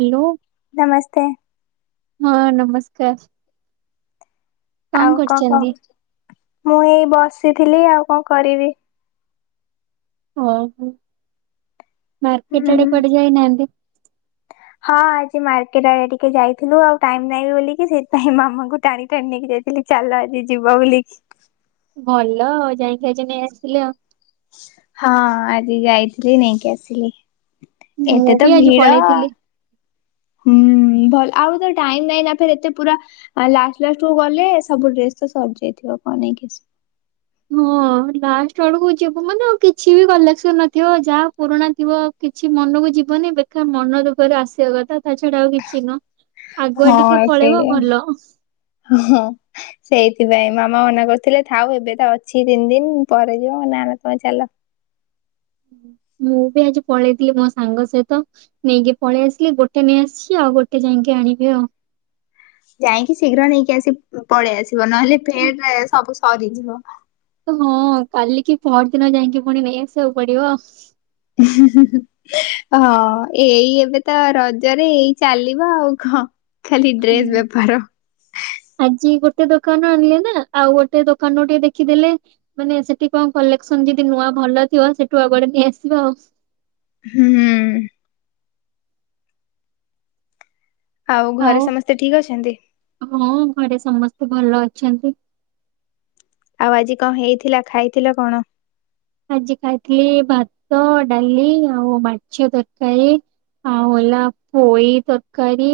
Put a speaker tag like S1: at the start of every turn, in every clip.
S1: Hello
S2: ନମସ୍ତେ
S1: ହଁ ନମସ୍କାର
S2: ଆଉ କଣ କହୁ ମୁଁ ଏଇ ବସିଥିଲି ଆଉ କଣ କରିବି।
S1: ଓହୋ ମାର୍କେଟ
S2: ହୁଁ
S1: ଆଡେ ପଡିଯାଇନାହାନ୍ତି।
S2: ହଁ ଆଜି ମାର୍କେଟ ଆଡେ ଟିକେ ଯାଇଥିଲୁ ଆଉ ଟାଇମ ନାଇଁ ବୋଲିକି ସେଥିପାଇଁ ମାମାଙ୍କୁ ଟାଣି ଟାଣି ନେଇକି ଯାଇଥିଲି। [unintelligible] ଚାଲ ଆଜି ଯିବ ବୋଲିକି।
S1: ଭଲ ଆଉ ଯାଇ ଖି ଆଜି ନେଇ ଆସିଲେ ଆଉ
S2: ହଁ ଆଜି ଯାଇଥିଲି ନେଇକି ଆସିଲି
S1: ମୁଁ
S2: ଏତେ
S1: ବି
S2: ତ
S1: ଆଜି
S2: ଭିଡ
S1: ପଳେଇଥିଲି।
S2: ହୁଁ ଭଲ ଆଉ ତ ଟାଇମ ନାଇଁ ନା ଫ ଏତେ ପୁରା ଆ ଲାଷ୍ଟ ଲାଷ୍ଟ କୁ ଗଲେ ସବୁ ଡ୍ରେସ ତ ସରିଯାଇଥିବ କଣ ନେଇକି
S1: ହଁ ଲାଷ୍ଟ ବେଳକୁ ହ ଯ ମାନେ କିଛି ବି କଲେକ୍ସନ ନଥିବ ଯାହା ପୁରୁଣା ଥିବ କିଛି ମନକୁ ଯିବନି ବେଖା ମନ ଦୁଃଖରେ ଆସିବା କଥା ତା ଛଡା ଆଉ କିଛି ନୁହଁ ଆଗୁଆ ଟିକେ ପଳେଇବ ଭଲ
S2: ହଁଁ ସେଇଥିପାଇଁ ମାମା ମନା କରୁଥିଲେ ଥାଉ ଏବେ ତ ଅଛି ତିନି ଦିନ ପରେ ଯିବ ନା ନା ତମେ ଚାଲ
S1: ମୁଁ ବି ଆଜି ପଳେଇଥିଲି ମୋ ସାଙ୍ଗ ସହିତ ନେଇକି ପଳେଇ ଆସିଲି ଗୋଟେ ନେଇ ଆସସିଛି ଆଉ ଗୋଟେ ଯାଇକି ଆଣିବି ଆଉ
S2: ଯାଇକି ଶୀଘ୍ର ନେଇକି ଆସି ପଳେଇ ଆସିବ ନହେଲେ ଫେଟରେ ସବୁ ସରିଯିବ
S1: ହଁ କାଲ କି ପର ଦିନ ଯାଇକି ପୁଣି ନେଇଆସିବାକୁ ପଡିବ
S2: ହ ହଁ ଏଇ ଏବେ ତ ରଜରେ ଏଇ ଚାଲିବ ଆଉ କଣ ଖାଲି ଡ୍ରେସ୍
S1: ହୁଁ
S2: ବେପାର
S1: ଆଜି ଗୋଟେ ଦୋକାନ ଆଣିଲେ ନା ଆଉ ଗୋଟେ ଦୋକାନ ଟିକେ ଦେଖିଦେଲେ ମାନେ ସେଠି କଣ କଲେକ୍ସନ ଯଦି ନୂଆ ଭଲ ଥିବ ସେଠୁ ଆଗଡେ ନେଇଆସିବା ଆଉ
S2: ହୁଁ ହୁଁ ଆଉ ଘରେ ସମସ୍ତେ ଠିକ ଅଛନ୍ତି
S1: ହଁ ଘରେ ସମସ୍ତେ ଭଲ ଅଛନ୍ତି
S2: ଆଉ ଆଜି କଣ ହେଇଥିଲା ଖାଇଥିଲ କଣ
S1: ଆଜି ଖାଇଥିଲି ଭାତ ଡାଲି ଆଉ ମାଛ ତରକାରୀ ଆଉ ହେଲା ପୋଇ ତରକାରୀ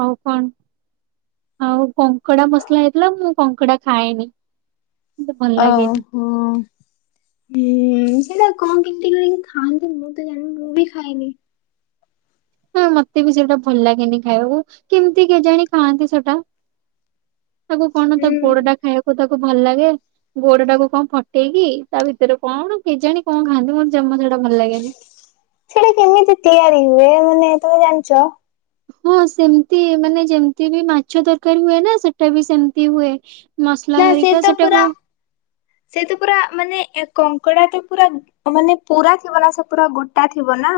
S1: ଆଉ କଣ ଆଉ କଙ୍କଡା ମସଲା ହେଇଥିଲା ମୁଁ କଙ୍କଡା ଖାଏନି ମତେ ଭଲ
S2: ଓ
S1: ଲାଗେନି।
S2: ହୋ ହୁଁ ସେଇଟା କଣ କେମିତି କରିକି ଖାଆନ୍ତି ମୁଁ ତ ଜାଣିନି ମୁଁ ବି ଖାଇନି
S1: ହଁ ମତେ ବି ସେଇଟା ଭଲ ଲାଗେନି ଖାଇବା କେମିତି କେଜାଣି ଖାଆନ୍ତି ସେଟା ତାକୁ କଣ ତା
S2: ହୁଁ।
S1: ଗୋଡ ଟା ଖାଇବାକୁ ତାକୁ ଭଲ ଲାଗେ ଗୋଡଟାକୁ କଣ ଫଟେଇକି ତା ଭିତରେ କଣ କେଜାଣି କଣ ଖାଆନ୍ତି ମୋର ଜମା ଛାଡା ଭଲ ଲାଗେନି
S2: ସେଇଟା କେମିତି ତିଆରି ହୁଏ ମାନେ ତମେ ଜାଣିଛ
S1: ହଁ ସେମିତି ମାନେ ଯେମତି ବି ମାଛ ଦରକାର ହୁଏ ନା ସେଟା ବି ସେମିତି ହୁଏ ମସଲା ଧରିକା ସେଟାକୁ
S2: ସେଇତୁ ପୁରା ମାନେ ଏ କଙ୍କଡ଼ା ଟେ ପୁରା ମାନେ ପୁରା ଥିବ ନା ସେ ପୁରା ଗୋଟା ଥିବ ନା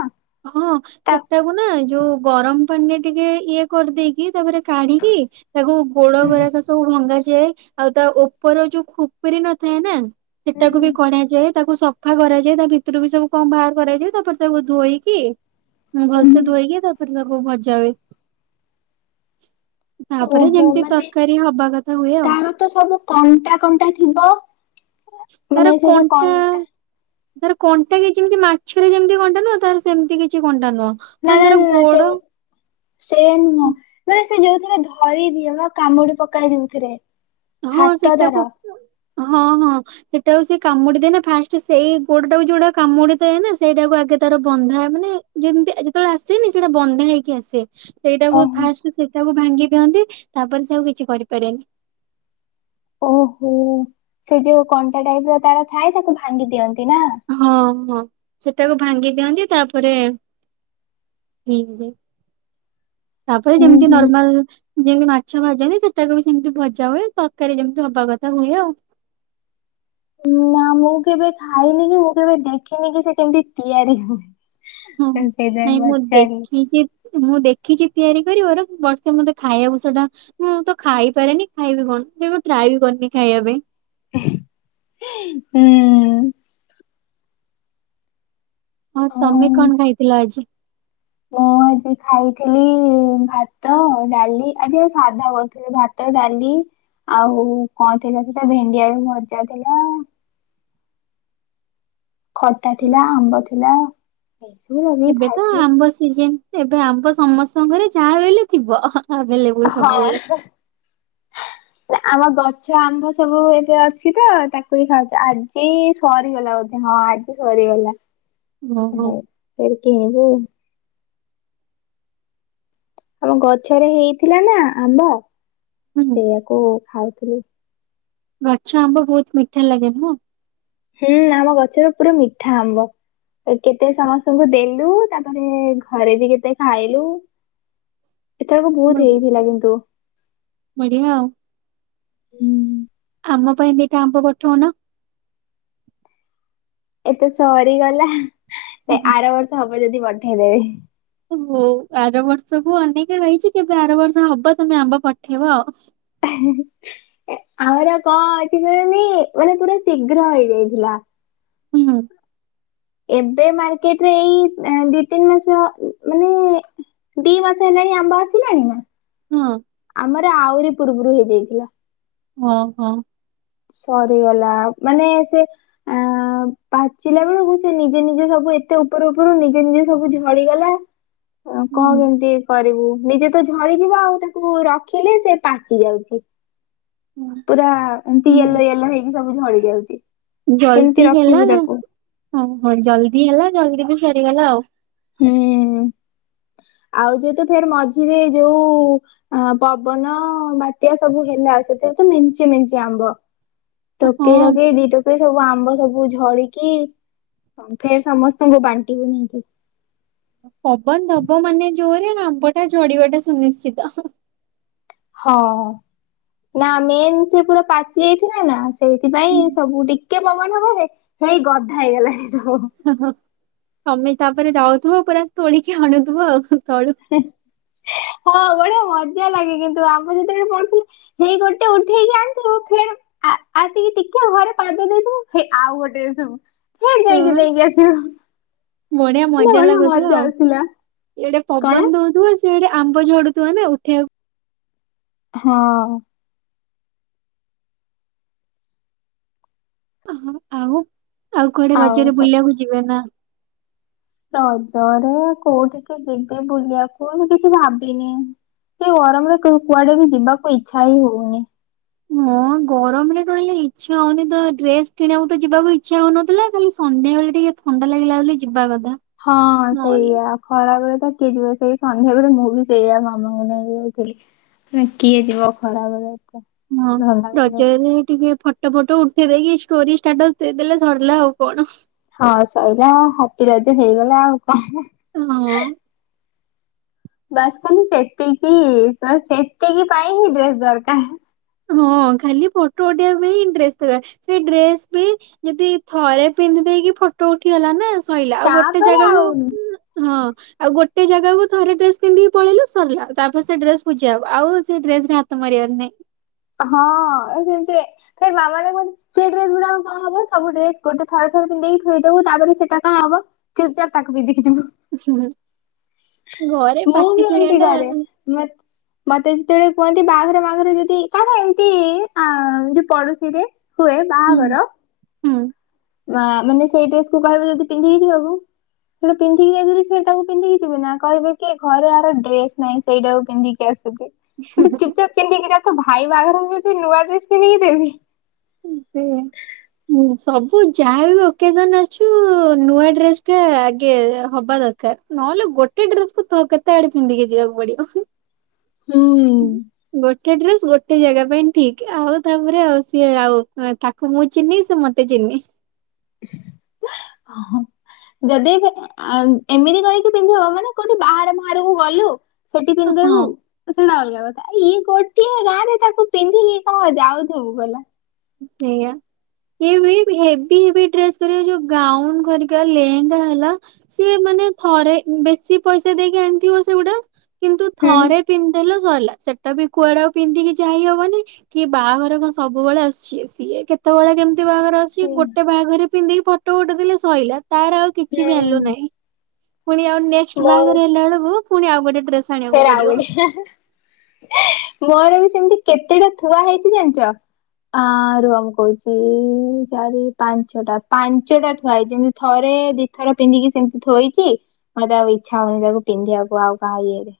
S1: ହଁ
S2: ତା
S1: ସେଟାକୁ ନା ଯୋଉ ଗରମ ପାଣିରେ ଟିକେ ଇଏ କରିଦେଇକି ତାପରେ କାଢିକି ତାକୁ ଗୋଡ ଗକ ସବୁ ଭଙ୍ଗାାଯାଏ ଆଉ ତା ଉପର ଯୋଉ ଖୁପରି ନଥାଏ ନା
S2: ହୁଁ
S1: ସେଟାକୁ ବି କଣାଯାଏ ତାକୁ ସଫା କରାଯାଏ ତା ଭିତରୁ ବି ସବୁ କମ ବାହାର କରାଯାଏ ତାପରେ ତାକୁ ଧୋଇକ କି ମୁଁ
S2: ହୁଁ।
S1: ଭଲସେ ଧୋଇକି ତାପରେ ତାକୁ ଭଜାବେ ତାପରେ
S2: ଓହୋ
S1: ଯେମିତି
S2: ମାନେ
S1: ତରକାରୀ ହବା କଥା ହୁଏ ଆଉ
S2: ତାର ତ ସବୁ କଣ୍ଟା କଣ୍ଟା ଥିବ ମାନେ ସେ ଯୋଉ କଣ୍ଟା
S1: ତାର କଣ୍ଟା କି ଯେମିତି ମାଛରେମତି କଟା ନୁହଁ ତାର ସେମିତି କିଛି କଣ୍ଟା ନୁହଁ
S2: ନା
S1: ମାନେ
S2: ନା
S1: ତାର
S2: ନା
S1: ଗୋଡ
S2: ସେ ସେ ନୁହଁ ବାନେ ସେ ଯୋଉଥିରେ ଧରି ଦିଅ ବା କାମୁଡି ପକେଇ ଦଉଥିରେ
S1: ହଁ ସେଟକୁ ହଁ ହଁ ସେଟାଉ ସେ କାମୁଡିଥାଏ ନା ଫାଷ୍ଟ ସେଇ ଗୋଡାକୁ ଯୋଉଟା କାମୁଡିଥାଏ ନା ସେଇଟାକୁ ଆଗେ ତାର ବନ୍ଧାଏ ମାନେ ଯେମିତି ଯେତେବେଳେ ଆସେନି ସେଇଟା ବନ୍ଦ ହେଇକି ଆସେ ସେଇଟାକୁ
S2: ଓହୋ
S1: ଫାଷ୍ଟ ସେଇଟାକୁ ଭାଙ୍ଗି ଦିଅନ୍ତି ତାପରେ ସେ ଆଉ କିଛି କରିପାରନି
S2: ଓହୋ ସେ ଯୋଉ କଣ୍ଟା ଟାଇପ୍ ର ତାର ଥାଏ ତାକୁ ଭାଙ୍ଗି ଦିଅନ୍ତି ନା।
S1: ହଁ ହଁ ସେଟାକୁ ଭାଙ୍ଗି ଦିଅନ୍ତି ତାପରେ। ଠିକ୍ ଯେ ତାପରେ
S2: ହୁଁ
S1: ଯେମିତି
S2: ହୁଁ।
S1: ନର୍ମାଲ। ଯେମତି ମାଛ ଭାଜନ୍ତି ସେଟାକୁ ବି ସେମିତି ଭଜା ହୁଏ ତରକାରୀ ଯେମିତି ହବା କଥା ହୁଏ ଆଉ।
S2: ନା ମୁଁ କେବେ ଖାଇନି କି ମୁଁ କେବେ ଦେଖିନି କି ସେ କେମିତି ତିଆରି ହୁଏ।
S1: ହଁ
S2: ତ ସେଇଥିପାଇଁ
S1: ନାଇଁ ମୁଁ
S2: ପଚାରିଲି।
S1: ଦେଖିଛି। ମୁଁ ଦେଖିଛି ତିଆରି କରିବାର ବର୍େ ମତେ ଖାଇବାକୁ ସେଟା। ମୁଁ ତ ଖାଇପାରେନି ଖାଇବି କଣ। ମୁଁ କେବେ ଟ୍ରାଏ ବି କରିନି ଖାଇବା ପାଇଁ।
S2: ହୁଁ।
S1: ହଁ ତମେ କଣ ଖାଇଥିଲ ଆଜି?
S2: ମୁଁ ଆଜି ଖାଇଥିଲି ଭାତ, ଡାଲି ଆଜି ପା ସାଧା କରିଥିଲି ଭାତ, ଡାଲି। ଆଉ କଣ ଥିଲା ସେଟା ଭେଣ୍ଡି ଆଳୁ ଭଜା ଥିଲା। ଖଟା ଥିଲା, ଆମ୍ବ ଥିଲା। [unintelligible]
S1: ଏବେ ତ ଆମ୍ବ ସିଜନ ଏବେ ଆମ୍ବ ସମସ୍ତଙ୍କ ଘରେ ଯାହା ବି ହେଲେ ଥିବ ଆଭେଲବୁଲ୍।
S2: ହଁ। ଆମ ଗଛ ଆମ୍ବ ସବୁ ଏବେ ଅଛି ତ ତାକୁ ହିଁ ଖାଉଛି ଆଜି ସରିଗଲା ବୋଧେ ହଁ ଆଜି। ସରିଗଲା
S1: ଓହୋ
S2: ଫେରେ କିଣିବୁ। ଆମ ଗଛରେ ହେଇଥିଲା ନା ଆମ୍ବ
S1: ହୁଁ
S2: ସେଇୟାକୁ ଖାଉଥିଲି।
S1: ଗଛ ଆମ୍ବ ବହୁତ ମିଠା ଲାଗେନା।
S2: ହୁଁ ଆମ ଗଛରେ ପୁରା ମିଠା ଆମ୍ବ। କେତେ ସମସ୍ତଙ୍କୁ ଦେଲୁ ତାପରେ ଘରେ ବି କେତେ ଖାଇଲୁ। ଏତେବେଳକୁ ବହୁତ
S1: ବଢିଆ
S2: ହେଇଥିଲା କିନ୍ତୁ
S1: ବଢିଆ ଆଉ।
S2: ହୁଁ।
S1: ଆମ ପାଇଁ ଦିଟା ଆମ୍ବ ପଠଉନ।
S2: ଏତେ ସରିଗଲା ଆର ବର୍ଷ ହବ ଯଦି ପଠେଇଦେବି।
S1: ଓହୋ ଆର ବର୍ଷକୁ ଅନେଇକି ରହିଛି କେବେ ଆର ବର୍ଷ ହବ ତମେ ଆମ୍ବ ପଠେଇବ ଆଉ।
S2: ଆମର କ ଅଛି କେଜାନି ମାନେ ପୁରା ଶୀଘ୍ର ହେଇଯାଇଥିଲା।
S1: ହୁଁ।
S2: ଏବେ ମାର୍କେଟରେ ଏଇ ଦି ତିନି ମାସ ହ ମାନେ। ଦି ମାସ ହେଲାଣି ଆମ୍ବ ଆସିଲାଣି ନା
S1: ହଁ
S2: ଆମର ଆହୁରି ପୂର୍ବରୁ ହେଇଯାଇଥିଲା।
S1: ଓ ହୋ।
S2: ସରିଗଲା ମାନେ ସେ। ଆ ପାଚିଲା ବେଳକୁ ସେ ନିଜେ ନିଜେ ସବୁ ଏତେ ଉପରୁ ଉପରୁ ନିଜେ ନିଜେ ସବୁ ଝଡିଗଲା। କଣ
S1: ହୁଁ।
S2: କେମିତି କରିବୁ ନିଜେ ତ ଝଡିଯିବ ଆଉ ତାକୁ ରଖିଲେ ସେ ପାଚି ଯାଉଛି। ପୁରା ଏମିତି ୟେଲୋ ୟେଲୋ ହେଇକି ସବୁ ଝଡି ଯାଉଚି।
S1: ଜଲଦି ହେଲା ହ ହ ଜଲଦି ହେଲା ଜଲଦି ବି ସରିଗଲା ଆଉ।
S2: ହୁଁ, ଆଉ ଯେତୁ ଫେର ମଝିରେ ଯୋଉ। ଆ ପବନ ବାତ୍ୟା ସବୁ ହେଲା ସେଥିରେ ତ ମେଞ୍ଚେ ମେଞ୍ଚେ ଆମ୍ବ। ଟୋକେଇ
S1: ହଁ
S2: ରକେଇ ଦି ଟୋକେଇ। ସବୁ ଆମ୍ବ ସବୁ ଝଡ଼ିକି ଫେର ସମସ୍ତଙ୍କୁ ବାଣ୍ଟିବୁ ନେଇକି।
S1: ପବନ ଦବ ମାନେ ଜୋରେ ଆମ୍ବ ଟା ଝଡିବା ଟା ସୁନିଶ୍ଚିତ।
S2: ହଁ। ନା ମେନ୍ ସେ ପୁରା ପାଚି ଯାଇଥିଲା ନା ସେଇଥିପାଇଁ ସବୁ ଟିକେ ପବନ ହବ ହେ। ହେଇ ଗଧା ହେଇଗଲାଣି ସବୁ।
S1: ଓହୋ ତମେ ତାପରେ ଯାଉଥିବ ପୁରା ତୋଳିକି ଆଣୁଥିବ ଆଉ ତଳୁ।
S2: ହଁ ବଢିଆ ମଜା ଲାଗେ କିନ୍ତୁ ଆମ ଯେତେବେଳେ ପଡୁଥିଲୁ। ହେଇ ଗୋଟେ ଉଠେଇିକି ଆଣିଥିବୁ ଫେରେ। ଆ ଆସିକି ଟିକେ ଘରେ ପାଦ ଦେଇଥିବୁ ହେ ଆଉ ଗୋଟେ ସବୁ। ହେ ଯାଇକି
S1: ହଁ
S2: ନେଇକି ଆସିବୁ ହେଲେ ବଢିଆ ମଜା ଆସଥିଲା।
S1: ସେଇଡେ ପବନ ଦଉଥଥିବା ସେଡେ ଆମ୍ବ ଝଡୁଥିବ ନା ଉଠେଇବାକୁ।
S2: ହଁ।
S1: ଓହୋ ଆଉ ଆଉ କୁଆଡେ ରଜରେ ବୁଲିବାକୁ ଯିବେ ନା।
S2: ରଜରେ କୋଉଠିକି ଯିବି ବୁଲିବାକୁ ମୁଁ କିଛି ଭାବିନି। ସେ ଗରମ ରେ କେଉ କୁଆଡେ ବି ଯିବାକୁ ଇଚ୍ଛା ହି ହଉନି।
S1: ହଁ ଗରମରେ ଟଳିଲଲେ ଇଚଛା ହଉନି ତ ଡ୍ରେସ କିଣିବାକୁ ତ ଯିବାକୁ ଇଚ୍ଛା ହଉନଥିଲା ଖାଲି ସନ୍ଧ୍ୟାବେେଳେ ଟିକେ ଥଣ୍ଡା ଲାଗିଲା ବୋଲି ଯିବା କଦ
S2: ହଁ ସେଇଆ। ଖରା ବଳେ ତ କିଏ ଯିବ ସେଇ ସନ୍ଧ୍ୟା ବେଳେ ମୁଁ ବି ସେଇଆା ମାମାଙ୍କୁ ନେଇକି ଯାଇଥିଲି। ସେ କିଏ ଯିବ ଖରାପ ରେ ଏ ତେ
S1: ହଁ ରଜରେ ଟିକେ ଫୋଟ ଫଟ ଉଠେଇ ଦେଇକି ଷ୍ଟୋରି ଷ୍ଟାଟସ ଦେଲେ ସରିଲା ଆଉ କଣ?
S2: ହଁ ଶୋଇିଲ ହାପି ରାଜ ହେଇଗଲା ଆଉ କଣ?
S1: ହଁ।
S2: ବାସ ସେତିକି ସେତିକି ପାଇ ହିଁ ଡ୍ରେସ ଦରକାର।
S1: ହଁ ଖାଲି ପଟୋ ଉଡେଇିବା ପାଇଁ ଇଣ୍ଟଷ୍ଟ ସେଇ ଡ୍ରେସ ବି ଯଦି ଥରେ ପିନ୍ଧି ଦେଇକି ଫଟୋ ଉଠିଗଲା ନା ଶୋଇଲା ଆଉ ଗୋଟେ
S2: ତାପରେ ଆଉ
S1: ଜାଗାକୁ ହଁ ଆଉ ଗୋଟେ ଜାଗାକୁ ଥରେ ଡ୍ରେସ ପିଧିକି ପଳେଇଲୁ ସରିଲା ତାପରେ ସେ ଡ୍ରେ ପୋ ହବ ଆଉ ସେ ଡେସ ରେ ମନେ
S2: ହଁ ସେମିତି ସେ ବାାମା କନ୍ତି ସେ ଡେ ଗୁଡା କଣ ହବୁ ଡ୍ରେସ ଗୋଟେ ଥ ଥ ପିନ୍ଧିକି ଥୋଇଦବ ତାପରେ ସେଇଟା କଣ ହବ ଚର୍ ଚାରି ତାକୁ ବି ଦେଖିଯିବ
S1: ହୁଁ ଘରେ ପଟିି ଚୁଣଟ
S2: ମେ ମତେ ଯେତେବେଳେ କୁହନ୍ତି ବାହାଘର ବାହାଘରେ ଯଦି କାର ଏମିତି ଅ ଯୋଉ ପଡୋଶୀରେ ହୁଏ
S1: ହୁଁ
S2: ବାହାଘର
S1: ହୁଁ
S2: ବା ମାନେ ସେଇ ଡ୍ରେ କୁ କହିବେ ଯଦି ପିନ୍ଧି ଯିବ ବାବୁ ସେଟା ପିନ୍ଧିକି ଯାଇଥିଲି ଫ ତାକୁ ପିଧିକି ଯିବି ନା କହିବେ କି ଘରେ ଆର ଡ୍ରେସ ନାହିଁ ସେଇଟାକୁ ପିନ୍ଧିକି ଆସୁଛି ଗେ ଚୁପପ ପିନ୍ଧିକି ଯ ତ ଭାଇ ବାହାଘରେକୁ ଯ ନୂଆ ଡ୍ରେସ କିିଧିକି ଦେବି
S1: ସେ ଁ ସବୁ ଯାହାବ ଓକେଜନ ଆଛୁ ନୂଆ ଡ୍ରେସ ଟା ଆଗେ ହବା ଦରକାର ନହେଲେ ଗୋଟେ ଡ୍ରେସ କ କେତେ ଆଡେ ପିନ୍ଧିକି ଯିବାକୁ ପଡିବ
S2: ହୁଁ।
S1: ଗୋଟେ ଡ୍ରେସ ଗୋଟେ ଜାଗା ପାଇଁ ଠିକ ଆଉ ତାପରେ ଆଉ ସିଏ ଆଉ ତାକୁ ମୁଁ ଚିହ୍ନି ସେ ମତେ ଚିହ୍ନି [inaudible]
S2: ଯଦି ଏମିତି କରିକି ପିନ୍ଧିବ ମାନେ କୋଉଠି ବାହାର ବାହାରକୁ ଗଲୁ ସେଠି ପିନ୍ଧବୁ
S1: ହଁ
S2: ଶୁଣା ଅଲଗା କଥା ଇଏ ଗୋଟିଏ ଗାଁ ରେ ତାକୁ ପିନ୍ଧିକି କଣ ଆଉଥିବବୁ ବଲା
S1: ସେଇଆା ଏ ହେଭି ହେ ଡ୍ରେସ୍ କର ଯୋଉ ଗାଉନ କରିକା ଲେହେଙ୍ଗା ହେଲା ସିଏ ମାନେ ଥରେ ବେଶୀ ପଇସା ଦେଇକି ଆଣିଥିବ ସେଗୁଡା କିନ୍ତୁ
S2: ହୁଁ।
S1: ଥରେ ପିନ୍ଧେଲେ ସେଟା ବି କୁଆଡେକୁ ପିନ୍ଧିକି ଯାଇ ହବନି କି ବାହାଘର କଣ ସବୁବେଳେ ଆସ ସି ସିଏ କେତେବେଳେ କେମିତି ବାଘର ଅଛି
S2: ସେ
S1: ଗୋଟେ ବାହାଘରେ ପିନ୍ଧିକି ଫଟୋ ଫୋଟ ଦେଲେ ସିଲା ତାର ଆଉ କିଛି ବି
S2: ହୁଁ
S1: ଆଲୁ ନାହିଁ ପୁଣି ଆଉ ନେକ୍
S2: ମୋ
S1: ବାରେ ହେଲା ବେଳକୁ ପୁଣି ଆଉ ଗୋଟେ ଡ୍ରେସ ଆଣିବାକୁ
S2: ଫେରେ
S1: ପଡିବ।
S2: ଆଉଗଡ ମୋର ବି ସେମିତି କେତେଟା ଥୁଆ ହେଇଛି ଜାଣିଛ ଆ ର ଆମ କହୁଛି ଚାରି ପାଞ୍ଚଟା ପାଞ୍ଚଟା ଥୁଆଇ ଯେମିତି ଥରେ ଥର ପିନ୍ଧିକି ସେମିତି ଥୋଇଛି ମତେ ଆଉ ଇଚଛା ହଉନି ତାକୁ ପିଧିବାକୁ ଆଉ କାହା ଇଏରେ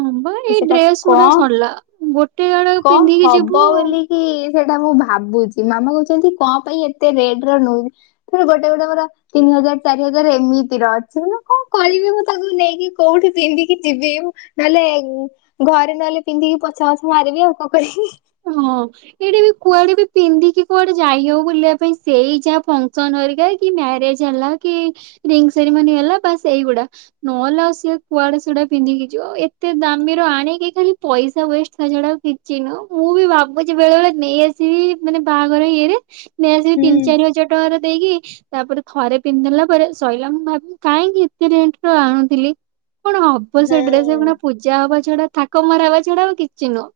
S1: ହଁ ବା ଏଇ
S2: ସେଟା
S1: ଡ୍ରେସ ଗୁଡା
S2: କଣ
S1: ସରିଲା ଗୋଟେ ଆଡେ
S2: କଣ
S1: ପିନ୍ଧିକି
S2: ହବ
S1: ଯିବୁ
S2: ବୋଲି ହ ସେଇଟା ମୁଁ ଭାବୁଛି ମାମା କହୁଛନ୍ତି କଣ ପାଇଁ ଏତେ ରେଟ ର ନଉଛି ସେ ଗୋଟେ ଗୋଟେୋର ତିନି ହଜାର ଚାରି ହଜାର ଏମିତିର ଅଛି ମାନେ କଣ କହିବି ମୁଁ ତାକୁ ନେଇକି କୋଉଠି ପିନ୍ିବି ଯିବି ନହେଲେ ଘରେ ନହେଲେ ପିନ୍ଧିକି ପୋଛା ବଛ ମାରିବି ଆଉ କଣ କରିକି
S1: ହଁ ଏଇଟି ବି କୁଆଡେ ବି ପିନ୍ଧିକି କୁଆଡେ ଯାଇ ହବ ବୁଲିବା ପାଇଁ ସେଇ ଯାହା ଫଙ୍କସନ ହରିକା କି ମ୍ୟାରେଜ ହେଲା କି ରିଙ୍ଗ ସେରିମୋନି ହେଲା ବାସ୍ ଏଇଗୁଡା ନହେଲେ ଆଉ ସ କୁଆଡେ ସଡା ପିନ୍ଧିକି ଯିବ ଆଉ ଏତେ ଦାମି ର ଆଣିକି ଖାଲି ପଇସା ୱେଷ୍ଟ ଡା କିଚିନୁ ଭାବୁଛି ବେଳେ ବେଳେ ନେଇଆସିବି ମାନେ ବାହାଘର ଇଏରେ ନେଇ ଆସିବି ତିନି
S2: ହୁଁ
S1: ଚାରି ହଜାର ଟଙ୍କାର ଦେଇକି ତାପରେ ଥରେ ପିନ୍ଧିିଲଲା ପରେ ସୋଇଲା ମୁଁ ଭାବି କାହିଁକି ଏତେ ରେଟ ର ଆଣୁଥିଲି କଣ ହବ ସେ ଡ୍ରେସ
S2: ହୁଁ
S1: କ ପୂଜା ହବା ଛଡା ଥାକ ମରା ହେବା ଛଡା ଆଉ କିଛି ନୁହଁ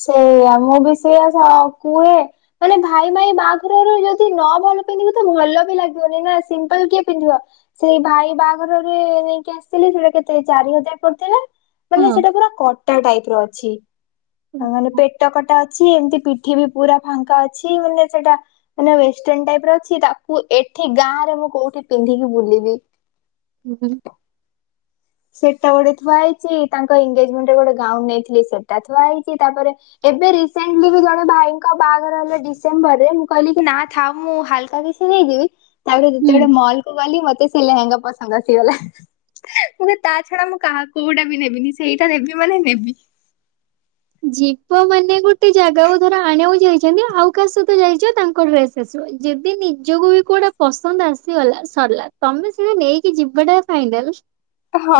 S2: ସେଇଆା ମୁଁ ବି ସେଇଆା କୁହେ ମାନେ ଭାଇ ଭାଇ ବାହାଘରରୁ ଯଦି ନ ଭଲ ପିନ୍ଧିବ ତ ଭଲ ବି ଲାଗିବନି ନା ସିମ୍ପଲ କିଏ ପିନ୍ଧିବ ସେଇ ଭାଇ ବାହାଘରରେ ନେଇକି ଆସିଥିଲି ସେଟା କେତେ ଚାରି ହଜାର ପଡିଥିଲା। ମାନେ ସେଟା ପୁରା କଟା ଟାଇପ୍ ର ଅଛି। ଅଁ
S1: ହଁ।
S2: ମାନେ ପେଟ କଟା ଅଛି ଏମିତି ପିଠି ବି ପୁରା ଫାଙ୍କା ଅଛି ମାନେ ସେଟା ମାନେ ୱେଷ୍ଟେନ୍ ଟାଇପ୍ ର ଅଛି ତାକୁ ଏଠି ଗାଁ ରେ ମୁଁ କୋଉଠି ପିନ୍ଧିକି ବୁଲିବି।
S1: [unintelligible]
S2: ସେଟା ଗୋଟେ ଥୁଆ ହେଇଚି ତାଙ୍କ ଏଙ୍ଗେଜମେଣ୍ଡ ରେ ଗୋଟେ ଗାଉନ ନେଇଥିଲି ସେଟା ଥୁଆ ହେଇଚି ତାପରେ ଏବେ ରିସେଣ୍ଟଲି ବି ଜଣେ ଭାଇଙ୍କ ବାହାଘର ହେଲେ ଡିସେମ୍ବର ରେ ମୁଁ କହିଲି କି ନା ଥାଉ ମୁଁ ହାଲକା କି ଛି ହେଇଯିବି ତାପରେ
S1: ହୁଁ
S2: ଯେତେବେଳେ ମଲ କୁ ଗଲି ମତେ ସେ ଲେହେଙ୍ଗା ପସନ୍ଦ ଆସିଗଲା।
S1: [inaudible]
S2: ମୁଁ କହି ତା ଛଡା ମୁଁ କାହା କୋଉଡ଼ା ବି ନେବିନି ସେଇଟା ନବି ମାନେ ନେବି।
S1: ଜୀପ ମାନେ ଗୋଟେ ଜାଗାକୁ ଧର ଆଣିବାକୁ ଯାଇଚନ୍ତି ଆଉ କାହା ସହିତ ଯାଇଚ ତାଙ୍କ ଡ୍ରେସ୍ [unintelligible] ଯଦି ନିଜକୁ ବି କେଉଟା ପସନ୍ଦ ଆସିଗଲା ସରଲା ତମେ ସେଇଟା ନେଇକି ଯିବାଟା [unintelligible]
S2: ହଁ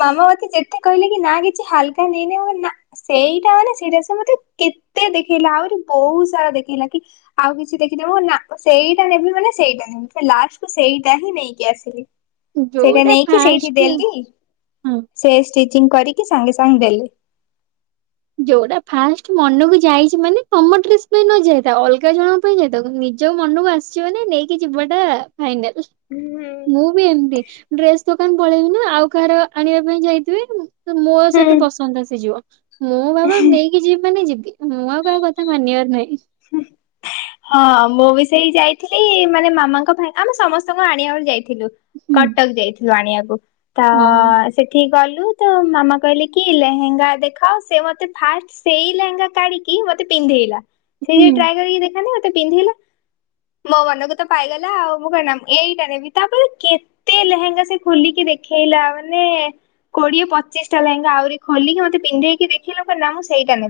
S2: ମାମା ମତେ ଯେତେ କହିଲେ କି ନା କିଛି ହାଲକା ନେଇନେ ମୁଁ କହିଲି ନା। ସେଇଟା ମାନେ ସେଇଡ଼ା ସେ ମତେ କେତେ ଦେଖେଇଲା ଆହୁରି ବୋହୁତ ସାରା ଦେଖେଇଲା କି ଆଉ କିଛି ଦେଖିଦେବ ନା ମୁଁ ସେଇଟା ନେବି ମାନେ ସେଇଡ଼ା ନେବି ଲାଷ୍ଟକୁ ସେଇଟା ହିଁ ନେଇକି ଆସିଲି। ସେଇଟା
S1: ଯୋଉଡ଼ା
S2: ନେଇକି ସେଇଠି ଦେଲି ସେ ଷ୍ଟିଚିଙ୍ଗି କରିକି ସାଙ୍ଗେ ସାଙ୍ଗେ ଦେଲେ।
S1: ଯୋଉଡ଼ା ଫାଷ୍ଟ ମନୁକୁ ଯାଇଛି ମାନେ ତମ ଡ୍ରେସ ପାଇଁ ନ ଯାଇଥା ଅଲଗା ଜଣ ପାଇଁ ଯାଇଥାଏ କିନ୍ତୁ ନିଜ ମନୁକୁ ଆସିିବ ନା ମାନେ ନେଇକି ଯିବାଟା ଫାଇନାଲ୍
S2: ହୁଁ
S1: ମୁଁ ବି ଏମିତି ଡ୍ରେସ୍ ଦୋ କାନ ପଳେଇବି ନା ଆଉ କାହାର ଆଣିବା ପାଇଁ ଯାଇଥିବି ମୋର
S2: ହୁଁ।
S1: ସେଠି ପସନ୍ଦ ଆସିଯିବ। ମୁଁ ବାବା ନେଇକି ଯିବି ମାନେ ଯିବି ମୁଁ ଆଉ କହା କଥା ମାନିବାର ନାହିଁ।
S2: [unintelligible] ହଁ ମୁଁ ବି ସେଇ ଯାଇଥିଲି ମାନେ ମାମାଙ୍କ ପାଇଁ ଆମେ ସମସ୍ତଙ୍କୁ ଆଣିବା [unintelligible] ଯାଇ ଥିଲୁ
S1: ହୁଁ
S2: କଟକ ଯାଇଥିଲୁ ଆଣିବାକୁ ତ
S1: ହଁ।
S2: ସେ ଠିକି ଗଲୁ ତ ମାମା କହିଲେ କି ଲେହେଙ୍ଗା ଦେଖାଅ ସେ ମତେ ଫାଷ୍ଟ ସେଇ ଲେହେଙ୍ଗା କାଢ଼ି କି ମତେ ପିନ୍ଧେଇଲା ସେଇ ଯୋଉ
S1: ହୁଁ।
S2: ଟ୍ରାଏ କରିକି ଦେଖାନ୍ତି ମତେ ପନ୍ଧେଇଲା ମୋ ମନକୁ ତ ପାଇଗଲା ଆଉ ମୁଁ [unintelligible] ନା ଏଇଟା ନେବି ତାପରେ କେ ତେ ଲେହେଙ୍ଗା ସେ ଖୋଲିକି ଦେଖେଇଲା ମାନେ କୋଡ଼ିଏ ପଚିଶଟା ଲେହେଙ୍ଗା ଆହୁରି ଖୋଲିକି ମତେ ପିନ୍ଧେଇକି ଦେଖିଲେ ମୁଁ [unintelligible] ନା ମୁଁ ସେଇଟା ନେବି।